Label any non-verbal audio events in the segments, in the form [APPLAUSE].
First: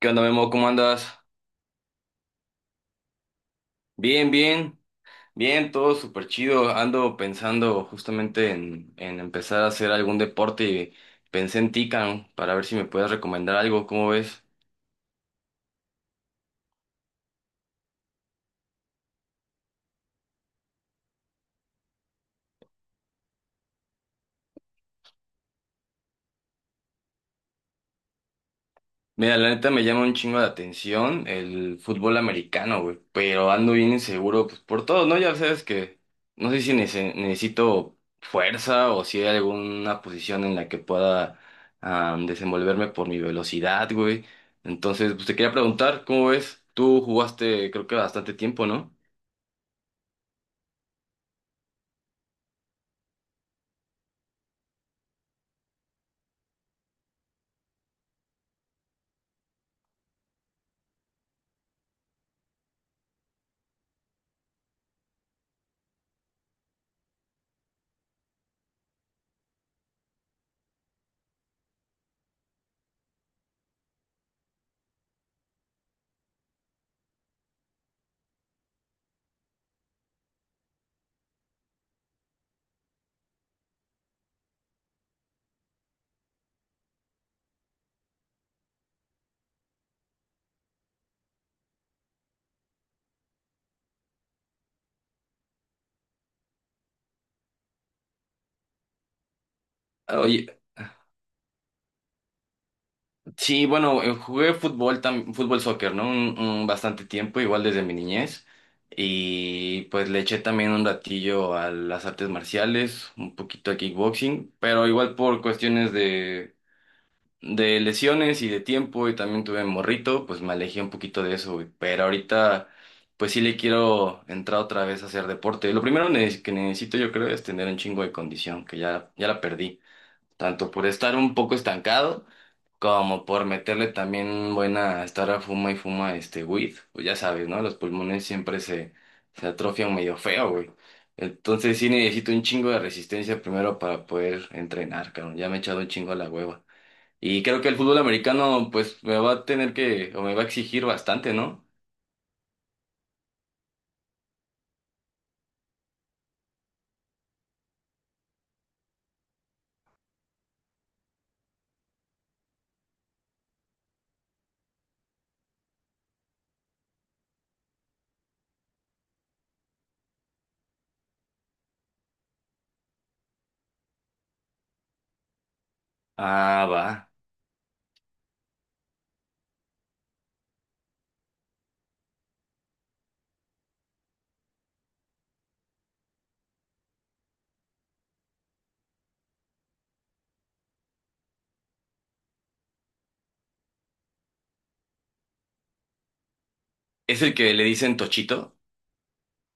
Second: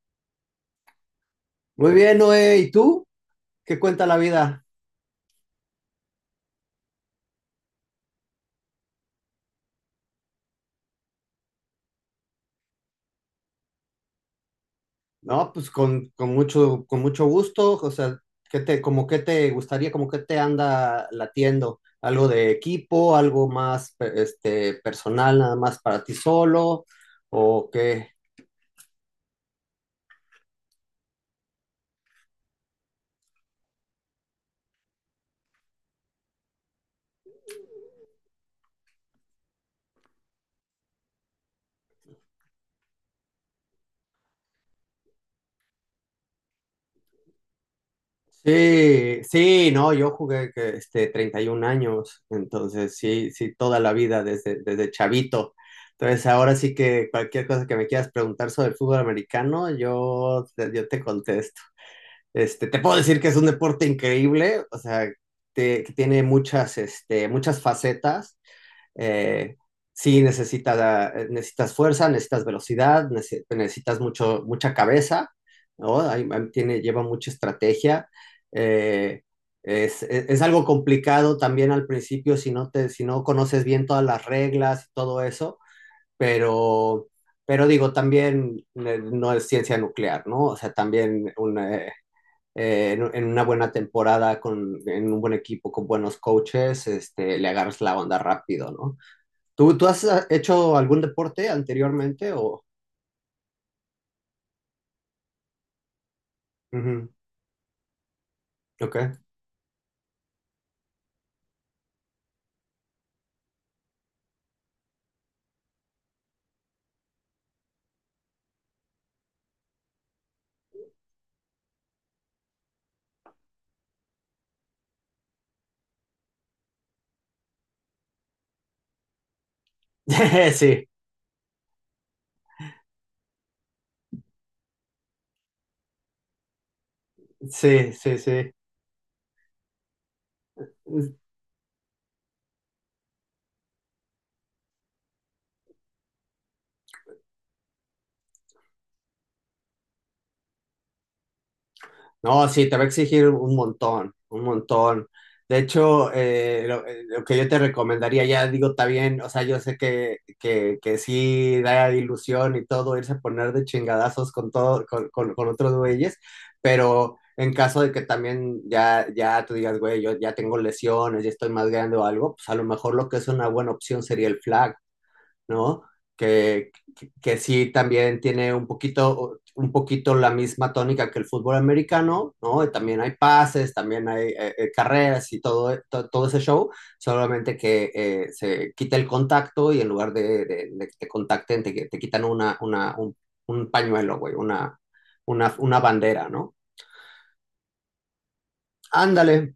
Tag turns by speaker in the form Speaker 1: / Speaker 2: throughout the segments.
Speaker 1: ¿Qué onda, Memo? ¿Cómo andas?
Speaker 2: Muy bien, Noé. ¿Y tú? ¿Qué cuenta la
Speaker 1: Bien,
Speaker 2: vida?
Speaker 1: bien, bien, todo súper chido. Ando pensando justamente en empezar a hacer algún deporte y pensé en ti, Cam, para ver si me puedes recomendar algo. ¿Cómo ves?
Speaker 2: No, pues con mucho, con mucho gusto. O sea, ¿qué te, como qué te gustaría, como qué te anda latiendo? ¿Algo de equipo, algo más personal, nada más para ti solo? ¿O qué?
Speaker 1: Mira, la neta me llama un chingo de atención el fútbol americano, güey, pero ando bien inseguro, pues por todo, ¿no? Ya sabes que no sé si necesito fuerza o si hay alguna posición en la que pueda desenvolverme por mi velocidad, güey. Entonces, pues te quería preguntar, ¿cómo ves? Tú jugaste creo que bastante tiempo, ¿no?
Speaker 2: Sí, sí, no, yo jugué que, 31 años, entonces sí, sí, toda la vida desde, desde chavito. Entonces ahora sí que cualquier cosa que me quieras preguntar sobre el fútbol americano, yo te contesto. Te puedo decir que es un deporte increíble, o sea, que tiene muchas, muchas facetas. Eh, sí, necesitas fuerza, necesitas velocidad, necesitas mucha cabeza, ¿no? Ahí tiene, lleva mucha estrategia. Eh, es algo complicado también al principio si no te, si no conoces bien todas las reglas y todo eso, pero, pero digo, también no es ciencia nuclear, ¿no? O sea, también en una buena temporada, en un buen equipo, con buenos coaches, le agarras la onda rápido, ¿no? ¿Tú has
Speaker 1: Ah, oye.
Speaker 2: hecho algún deporte anteriormente o...?
Speaker 1: Sí, bueno, jugué fútbol, fútbol soccer, ¿no? Un bastante
Speaker 2: Ujú.
Speaker 1: tiempo, igual desde mi niñez.
Speaker 2: Ok.
Speaker 1: Y pues le eché también un ratillo a las artes marciales, un poquito a kickboxing, pero igual por cuestiones de lesiones y de tiempo, y también tuve morrito, pues me alejé un poquito de eso, güey. Pero ahorita, pues sí le quiero entrar otra vez a hacer deporte. Lo primero que necesito, yo creo, es tener un chingo de condición, que ya la perdí
Speaker 2: [LAUGHS]
Speaker 1: tanto por
Speaker 2: Sí,
Speaker 1: estar un poco estancado como por meterle también buena, estar a fuma y fuma este weed, pues ya sabes, ¿no? Los
Speaker 2: sí, sí,
Speaker 1: pulmones
Speaker 2: sí.
Speaker 1: siempre se atrofian medio feo, güey. Entonces sí necesito un chingo de resistencia primero para poder entrenar, cabrón. Ya me he echado un chingo a la hueva. Y creo que el fútbol americano, pues me va a tener que, o me va a exigir bastante, ¿no?
Speaker 2: No, sí, te va a exigir un montón, un montón. De hecho, lo que yo te recomendaría, ya digo, está bien, o sea, yo sé que sí da ilusión y todo, irse a poner de chingadazos con todo, con otros güeyes, pero en caso de que también ya tú digas, güey, yo ya tengo lesiones, ya estoy más grande o algo, pues a lo mejor lo que es una buena opción sería el flag, ¿no?
Speaker 1: Ah,
Speaker 2: Que,
Speaker 1: va.
Speaker 2: que sí también tiene un poquito la misma tónica que el fútbol americano, ¿no? Y también hay pases, también hay carreras y todo, todo ese show, solamente que se quita el contacto y en lugar de, de que te contacten, te quitan un pañuelo, güey, una bandera, ¿no?
Speaker 1: ¿Es el que le dicen Tochito?
Speaker 2: Ándale,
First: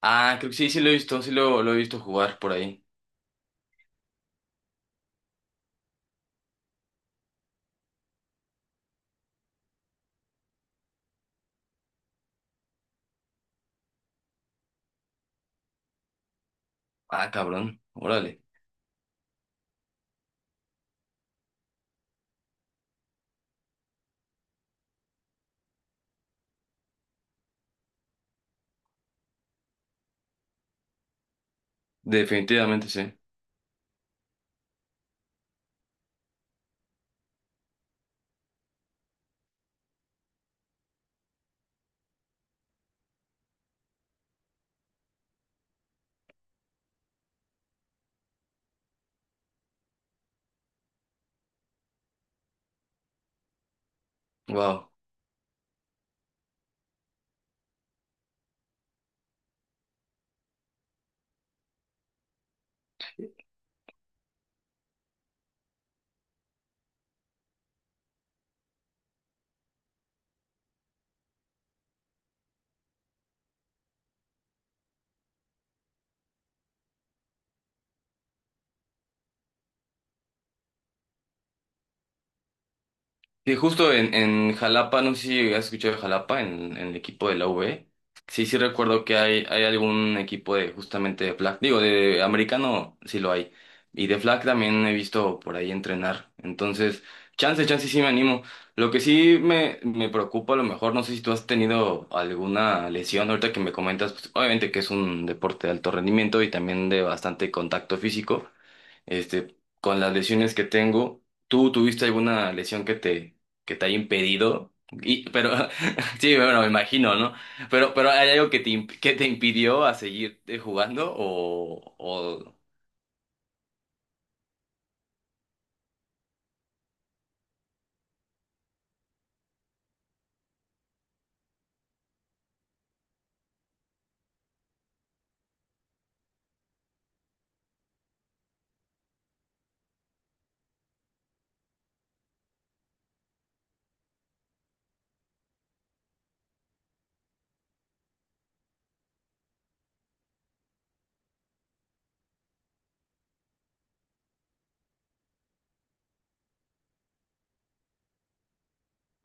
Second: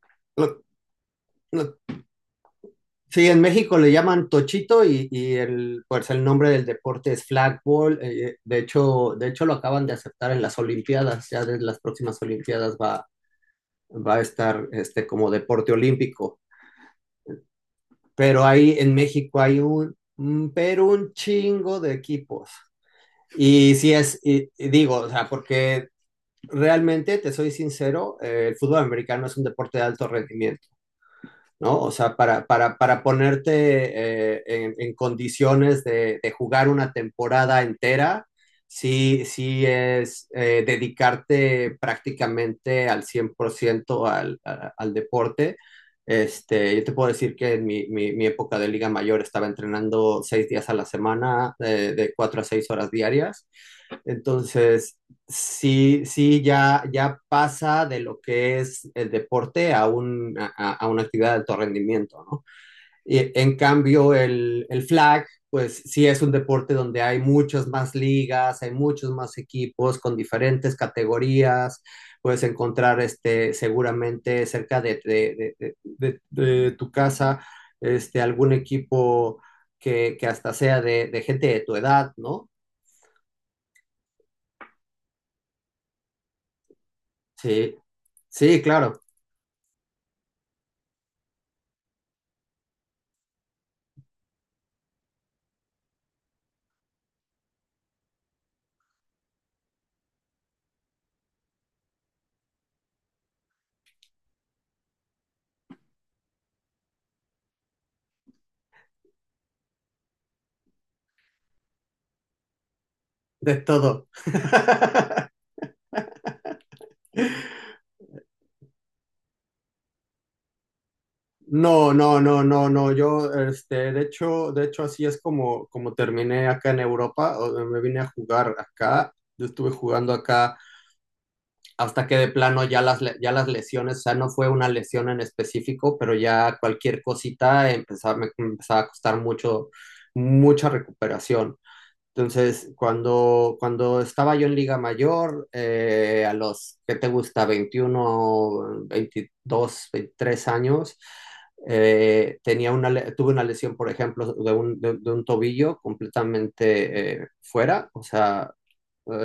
Speaker 1: Ah, creo que
Speaker 2: lo,
Speaker 1: sí, sí lo he visto, sí lo he
Speaker 2: lo.
Speaker 1: visto jugar por ahí.
Speaker 2: Sí, en México le llaman tochito y el, pues el nombre del deporte es flagball. De hecho, de hecho lo acaban de aceptar en las Olimpiadas. Ya desde las próximas Olimpiadas va a estar como deporte olímpico.
Speaker 1: Ah, cabrón, órale.
Speaker 2: Pero ahí en México hay pero un chingo de equipos. Y sí es, y digo, o sea, porque realmente te soy sincero, el fútbol americano es un deporte de alto rendimiento, ¿no? O sea,
Speaker 1: Definitivamente
Speaker 2: para
Speaker 1: sí.
Speaker 2: ponerte en condiciones de jugar una temporada entera, sí, sí es dedicarte prácticamente al 100% al deporte. Yo te puedo decir que en época de Liga Mayor estaba entrenando 6 días a la semana, de 4 a 6 horas diarias.
Speaker 1: Wow.
Speaker 2: Entonces, sí, sí, ya, ya pasa de lo que es el deporte a, a una actividad de alto rendimiento, ¿no? Y, en cambio, el flag, pues sí es un deporte donde hay muchas más ligas, hay muchos más equipos con diferentes categorías, puedes encontrar seguramente cerca de tu casa algún equipo que hasta sea de gente de tu edad, ¿no?
Speaker 1: Sí, justo en Jalapa, no sé si has escuchado de Jalapa, en el equipo de la
Speaker 2: Sí,
Speaker 1: UB. Sí, sí
Speaker 2: sí, claro,
Speaker 1: recuerdo que hay algún equipo de justamente de flag. Digo, de americano sí lo hay. Y de flag también he visto por ahí entrenar. Entonces, chance sí me animo. Lo que sí me preocupa a lo mejor, no sé si tú has tenido alguna lesión. Ahorita que me comentas, pues, obviamente que es un deporte de alto rendimiento y también de bastante contacto físico. Este, con las lesiones que tengo, ¿tú tuviste alguna lesión
Speaker 2: de
Speaker 1: que te haya
Speaker 2: todo.
Speaker 1: impedido? Y,
Speaker 2: [LAUGHS]
Speaker 1: pero, [LAUGHS] sí, bueno, me imagino, ¿no? Pero ¿hay algo que te, que te impidió a seguir jugando?
Speaker 2: No, no, no, no, no. Yo, de hecho, así es como terminé acá en Europa. Me vine a jugar acá. Yo estuve jugando acá hasta que de plano ya las lesiones, o sea, no fue una lesión en específico, pero ya cualquier cosita empezaba, me empezaba a costar mucho, mucha recuperación. Entonces, cuando estaba yo en Liga Mayor, a los, ¿qué te gusta? 21, 22, 23 años, tenía tuve una lesión, por ejemplo, de un tobillo completamente fuera, o sea,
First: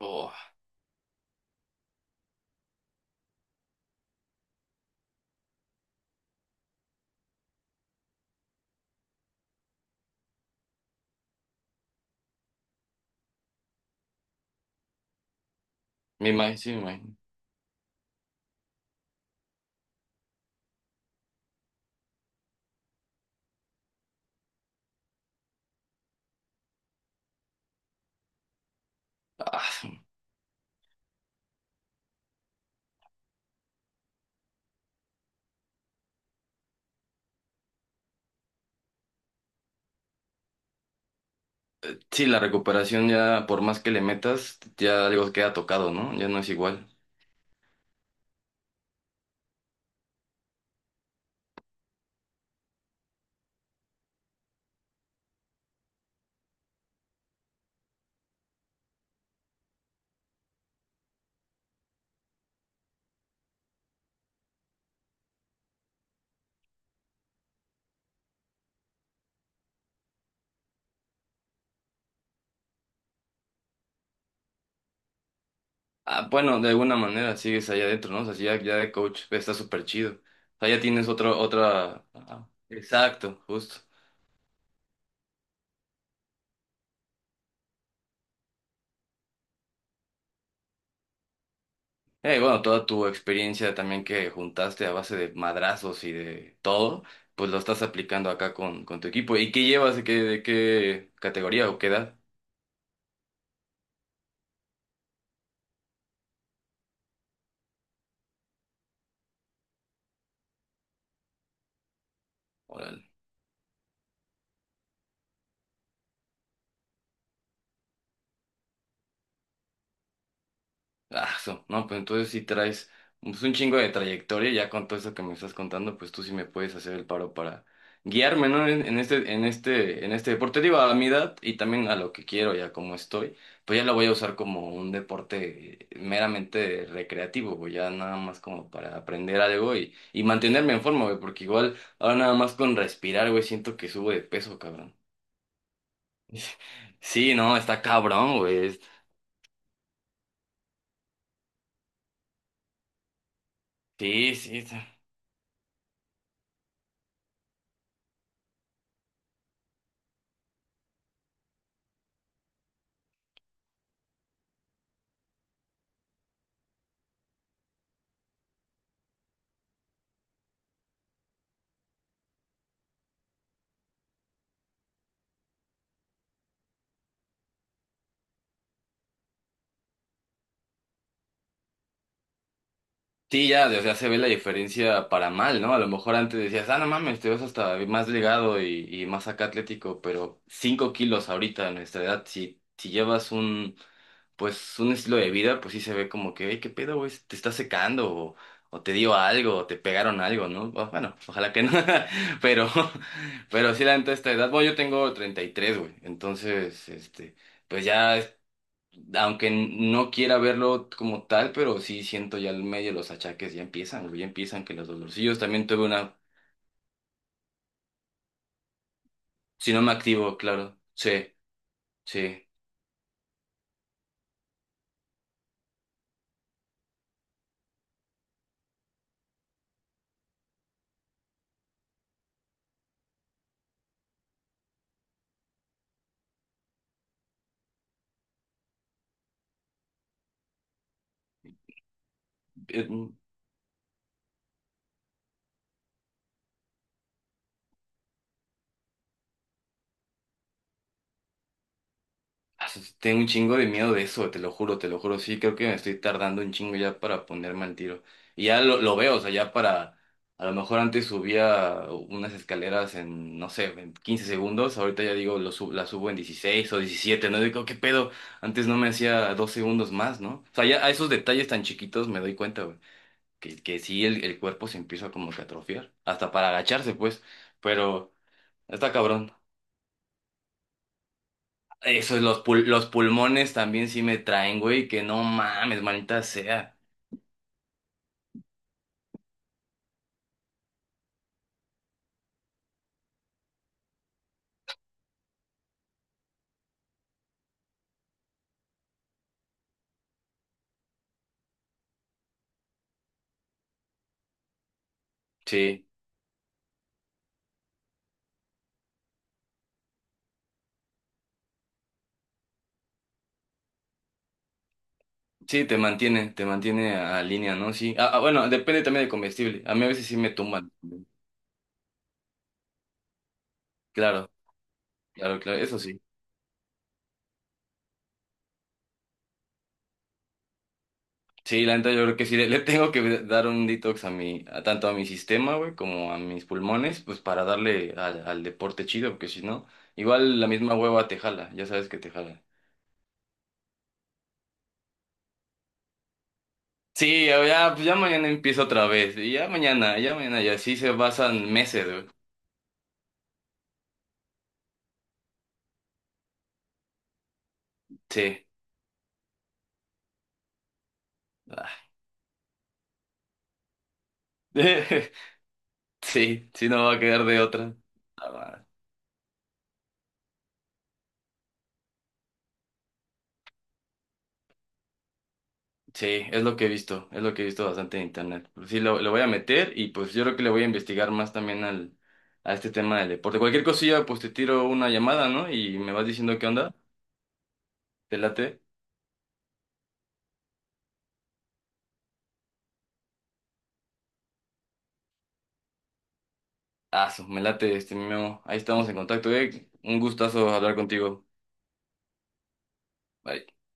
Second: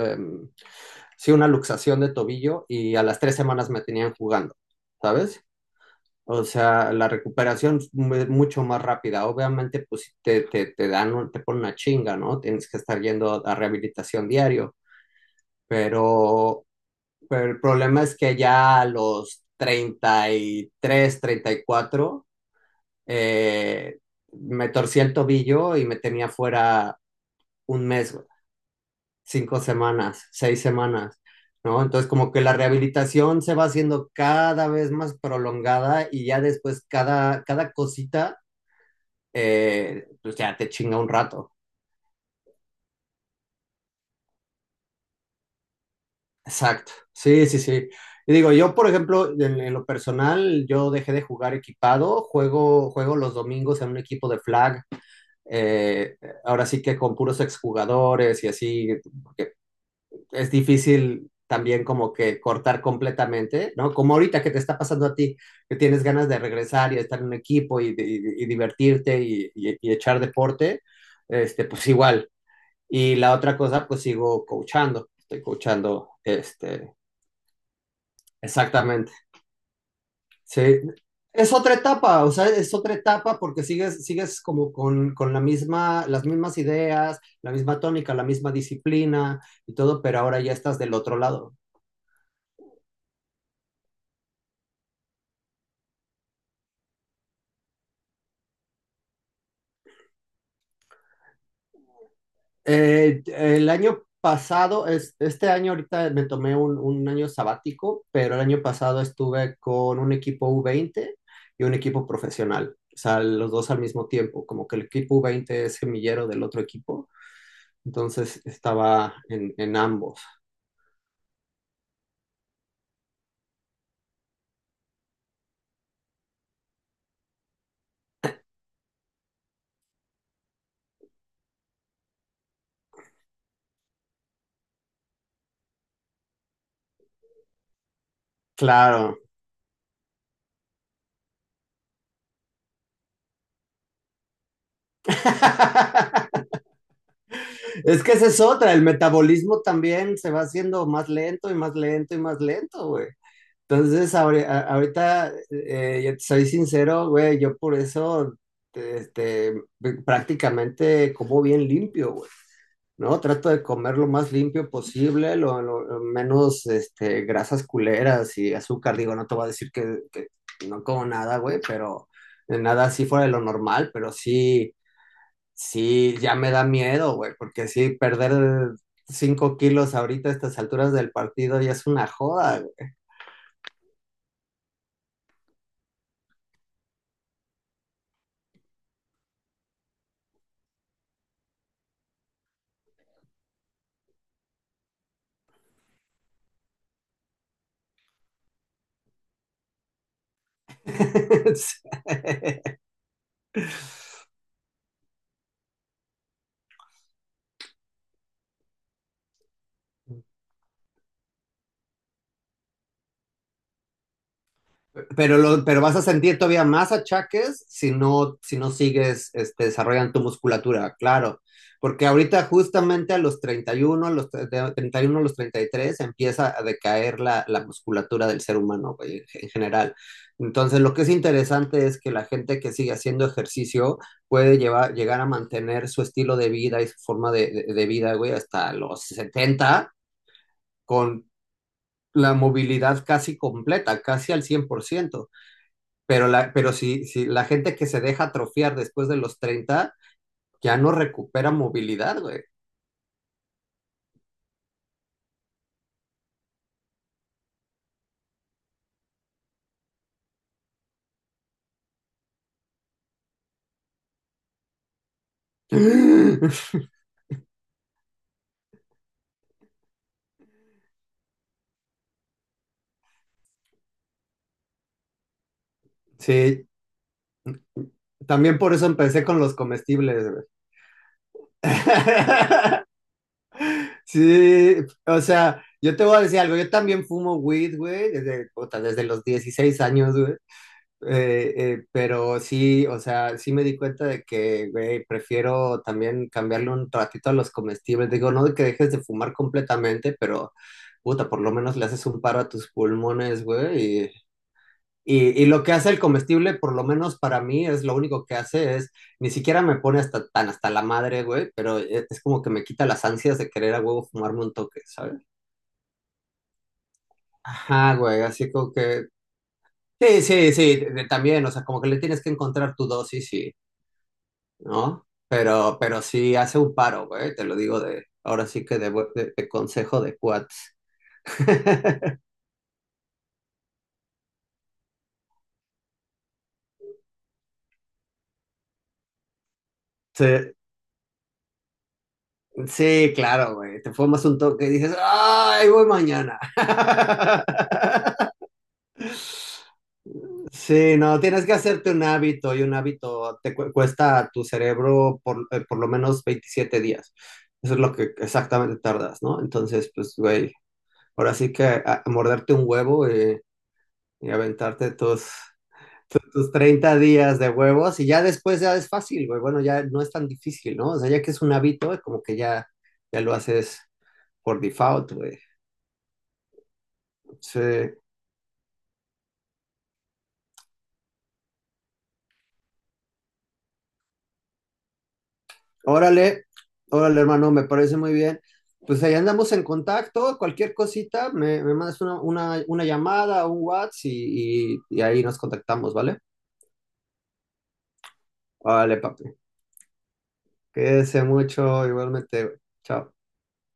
Speaker 1: O-
Speaker 2: sí, una luxación de tobillo y a las 3 semanas me tenían jugando, ¿sabes? O sea, la recuperación es mucho más rápida. Obviamente, pues sí te, te dan, te ponen una chinga, ¿no? Tienes que estar yendo a rehabilitación diario.
Speaker 1: me imagino,
Speaker 2: Pero,
Speaker 1: sí, me imagino.
Speaker 2: pero el problema es que ya a los 33, 34, eh, me torcí el tobillo y me tenía fuera un mes, güey, cinco
Speaker 1: Ah,
Speaker 2: semanas, 6 semanas, ¿no? Entonces, como que la rehabilitación se va haciendo cada vez más prolongada y ya después cada cosita pues ya te chinga un rato.
Speaker 1: sí, la recuperación ya, por más que le metas, ya algo queda tocado, ¿no? Ya no es igual.
Speaker 2: Exacto. Sí, sí, sí. Y digo, yo, por ejemplo, en lo personal, yo dejé de jugar equipado, juego los domingos en un equipo de flag, eh, ahora sí que con puros exjugadores y así, porque es difícil también como que cortar completamente, ¿no? Como ahorita que te está pasando a ti, que tienes ganas de regresar y estar en un equipo y divertirte y echar deporte, pues igual, y la otra cosa, pues sigo coachando, estoy coachando.
Speaker 1: Ah, bueno, de alguna manera sigues allá adentro, ¿no? O sea, si ya, ya de
Speaker 2: Exactamente.
Speaker 1: coach está súper chido. O sea,
Speaker 2: Sí,
Speaker 1: ya tienes otro,
Speaker 2: es otra
Speaker 1: otra...
Speaker 2: etapa, o sea,
Speaker 1: ah,
Speaker 2: es otra etapa
Speaker 1: exacto,
Speaker 2: porque
Speaker 1: justo.
Speaker 2: sigues, sigues como con la misma, las mismas ideas, la misma tónica, la misma disciplina y todo, pero ahora ya estás del otro lado.
Speaker 1: Bueno, toda tu experiencia también que juntaste a base de madrazos y de todo, pues lo estás aplicando acá con tu equipo. ¿Y qué llevas? De qué categoría o qué edad?
Speaker 2: El año pasado, es, este año ahorita me tomé un año sabático, pero el año pasado estuve con un equipo u veinte y un equipo profesional, o
Speaker 1: Órale.
Speaker 2: sea, los dos al mismo tiempo, como que el equipo u veinte es semillero del otro equipo, entonces estaba en ambos.
Speaker 1: Ah, so, no, pues entonces sí traes pues, un chingo de trayectoria, ya con todo eso que me estás contando, pues tú sí me puedes hacer el paro para guiarme, ¿no? En este, en este, en este deporte, digo, a mi edad y también a lo que quiero y a cómo estoy, pues ya lo voy a usar como un deporte meramente recreativo, güey, ya nada más como para
Speaker 2: Claro.
Speaker 1: aprender algo y mantenerme en forma, güey, porque igual ahora nada más con respirar, güey, siento que subo de peso, cabrón.
Speaker 2: [LAUGHS]
Speaker 1: [LAUGHS] Sí, no, está
Speaker 2: Es que esa
Speaker 1: cabrón,
Speaker 2: es otra,
Speaker 1: güey.
Speaker 2: el metabolismo también se va haciendo más lento y más lento y más lento, güey. Entonces,
Speaker 1: Sí, sí. Sí.
Speaker 2: ahorita, yo te soy sincero, güey, yo por eso, este, prácticamente como bien limpio, güey, ¿no? Trato de comer lo más limpio posible, lo menos, grasas culeras y azúcar. Digo, no te voy a decir que no como nada, güey, pero nada así fuera de lo normal, pero sí, sí, ya me da miedo, güey, porque sí, perder 5 kilos ahorita a estas alturas del partido ya es una joda, güey.
Speaker 1: Sí, ya, o sea, se ve la diferencia para mal, ¿no? A lo mejor antes decías, ah, no mames, te ves hasta más delgado y más acá atlético, pero 5 kilos ahorita a nuestra edad, si, si llevas un, pues, un estilo de vida, pues sí se ve como que, hey, qué pedo, güey, te está secando, o te dio algo, o te pegaron algo, ¿no? Bueno, ojalá que no, [LAUGHS] pero,
Speaker 2: [LAUGHS]
Speaker 1: pero sí, la neta, esta edad, bueno, yo tengo 33 güey, entonces, este, pues ya aunque no quiera verlo como tal, pero sí siento ya el medio los achaques ya empiezan, güey, ya empiezan que los
Speaker 2: Pero,
Speaker 1: dolorcillos también
Speaker 2: pero
Speaker 1: tuve
Speaker 2: vas a
Speaker 1: una,
Speaker 2: sentir todavía más achaques si no sigues
Speaker 1: si no me
Speaker 2: desarrollando tu
Speaker 1: activo, claro,
Speaker 2: musculatura,
Speaker 1: sí,
Speaker 2: claro. Porque ahorita
Speaker 1: sí.
Speaker 2: justamente a los 31 a los tre- de 31 a los 33 empieza a decaer la musculatura del ser humano, güey, en general. Entonces, lo que es interesante es que la gente que sigue haciendo ejercicio puede llegar a mantener su estilo de vida y su forma de vida, güey, hasta los 70 con la
Speaker 1: Eh,
Speaker 2: movilidad casi completa, casi al 100%. Pero, pero si, si la gente que se deja atrofiar después de los 30 ya no recupera movilidad, güey.
Speaker 1: Tengo un chingo de miedo de eso, te lo juro, te lo juro. Sí, creo que me estoy tardando un chingo ya para ponerme al tiro. Y ya lo veo, o sea, ya para... A lo mejor antes subía unas escaleras en, no sé, en 15 segundos. Ahorita ya digo, la subo en dieciséis o
Speaker 2: [GASPS]
Speaker 1: diecisiete ¿no? Digo, ¿qué pedo? Antes no me hacía 2 segundos más, ¿no? O sea, ya a esos detalles tan chiquitos me doy cuenta, güey. Que sí, el cuerpo se empieza como que a atrofiar. Hasta para
Speaker 2: Sí,
Speaker 1: agacharse, pues. Pero
Speaker 2: también por eso
Speaker 1: está
Speaker 2: empecé
Speaker 1: cabrón.
Speaker 2: con los comestibles, güey.
Speaker 1: Eso, los
Speaker 2: [LAUGHS]
Speaker 1: pulmones también sí me traen,
Speaker 2: Sí,
Speaker 1: güey, que
Speaker 2: o
Speaker 1: no
Speaker 2: sea,
Speaker 1: mames,
Speaker 2: yo te voy a
Speaker 1: manita
Speaker 2: decir algo, yo
Speaker 1: sea.
Speaker 2: también fumo weed, güey, desde, puta, desde los 16 años, güey. Pero sí, o sea, sí me di cuenta de que, güey, prefiero también cambiarle un ratito a los comestibles. Digo, no de que dejes de fumar completamente, pero puta, por lo menos le haces un paro a tus pulmones, güey. Y lo que
Speaker 1: Sí,
Speaker 2: hace el comestible, por lo menos para mí, es lo único que hace es, ni siquiera me pone hasta tan hasta la madre, güey, pero es como que me quita las ansias de querer a huevo fumarme un toque, ¿sabes?
Speaker 1: sí, te mantiene a línea, ¿no? Sí.
Speaker 2: Ajá,
Speaker 1: Ah,
Speaker 2: güey,
Speaker 1: ah, bueno,
Speaker 2: así como
Speaker 1: depende también
Speaker 2: que...
Speaker 1: del comestible. A mí a veces sí
Speaker 2: Sí,
Speaker 1: me
Speaker 2: sí,
Speaker 1: tumban.
Speaker 2: sí, también, o sea, como que le tienes que encontrar tu dosis,
Speaker 1: Claro,
Speaker 2: ¿no?
Speaker 1: claro, claro, eso sí.
Speaker 2: Pero sí hace un paro, güey, te lo digo de, ahora sí que de, de consejo de cuates.
Speaker 1: Sí, la neta
Speaker 2: [LAUGHS]
Speaker 1: yo creo que sí, le tengo que dar un detox a mi, a, tanto a mi sistema, güey, como a mis pulmones, pues para darle al, al deporte chido, porque si no,
Speaker 2: Sí,
Speaker 1: igual la misma hueva te jala, ya sabes que te jala.
Speaker 2: sí, claro, güey, te fumas un toque y dices, ¡ay, voy mañana!
Speaker 1: Sí, ya, ya, pues ya mañana
Speaker 2: [LAUGHS]
Speaker 1: empiezo otra vez, y ya mañana, y así se
Speaker 2: Sí, no, tienes
Speaker 1: pasan
Speaker 2: que
Speaker 1: meses,
Speaker 2: hacerte un
Speaker 1: güey.
Speaker 2: hábito y un hábito te cuesta a tu cerebro por lo menos 27 días. Eso es lo que
Speaker 1: Sí.
Speaker 2: exactamente tardas, ¿no? Entonces, pues, güey, ahora sí que
Speaker 1: Ah.
Speaker 2: a morderte un huevo y aventarte
Speaker 1: [LAUGHS]
Speaker 2: todos
Speaker 1: Sí,
Speaker 2: tus
Speaker 1: sí, no va
Speaker 2: 30
Speaker 1: a quedar
Speaker 2: días
Speaker 1: de
Speaker 2: de
Speaker 1: otra.
Speaker 2: huevos y ya
Speaker 1: Ah,
Speaker 2: después
Speaker 1: va.
Speaker 2: ya es fácil, güey. Bueno, ya no es tan difícil, ¿no? O sea, ya que es un hábito, como que ya, ya lo haces por default, güey.
Speaker 1: Sí, es lo que he visto, es lo que he
Speaker 2: Sí.
Speaker 1: visto bastante en internet. Pues sí, lo voy a meter y pues yo creo que le voy a investigar más también al, a este tema del deporte. Cualquier cosilla, pues te tiro una llamada, ¿no? Y me vas diciendo
Speaker 2: Órale,
Speaker 1: qué onda.
Speaker 2: órale, hermano, me parece muy
Speaker 1: ¿Te
Speaker 2: bien.
Speaker 1: late?
Speaker 2: Pues ahí andamos en contacto, cualquier cosita, me mandas una llamada, un WhatsApp y ahí nos contactamos, ¿vale?
Speaker 1: Ah, me late este mi Memo. Ahí estamos en
Speaker 2: Vale, papi.
Speaker 1: contacto, eh. Un gustazo hablar
Speaker 2: Cuídese
Speaker 1: contigo.
Speaker 2: mucho, igualmente, güey. Chao.
Speaker 1: Bye.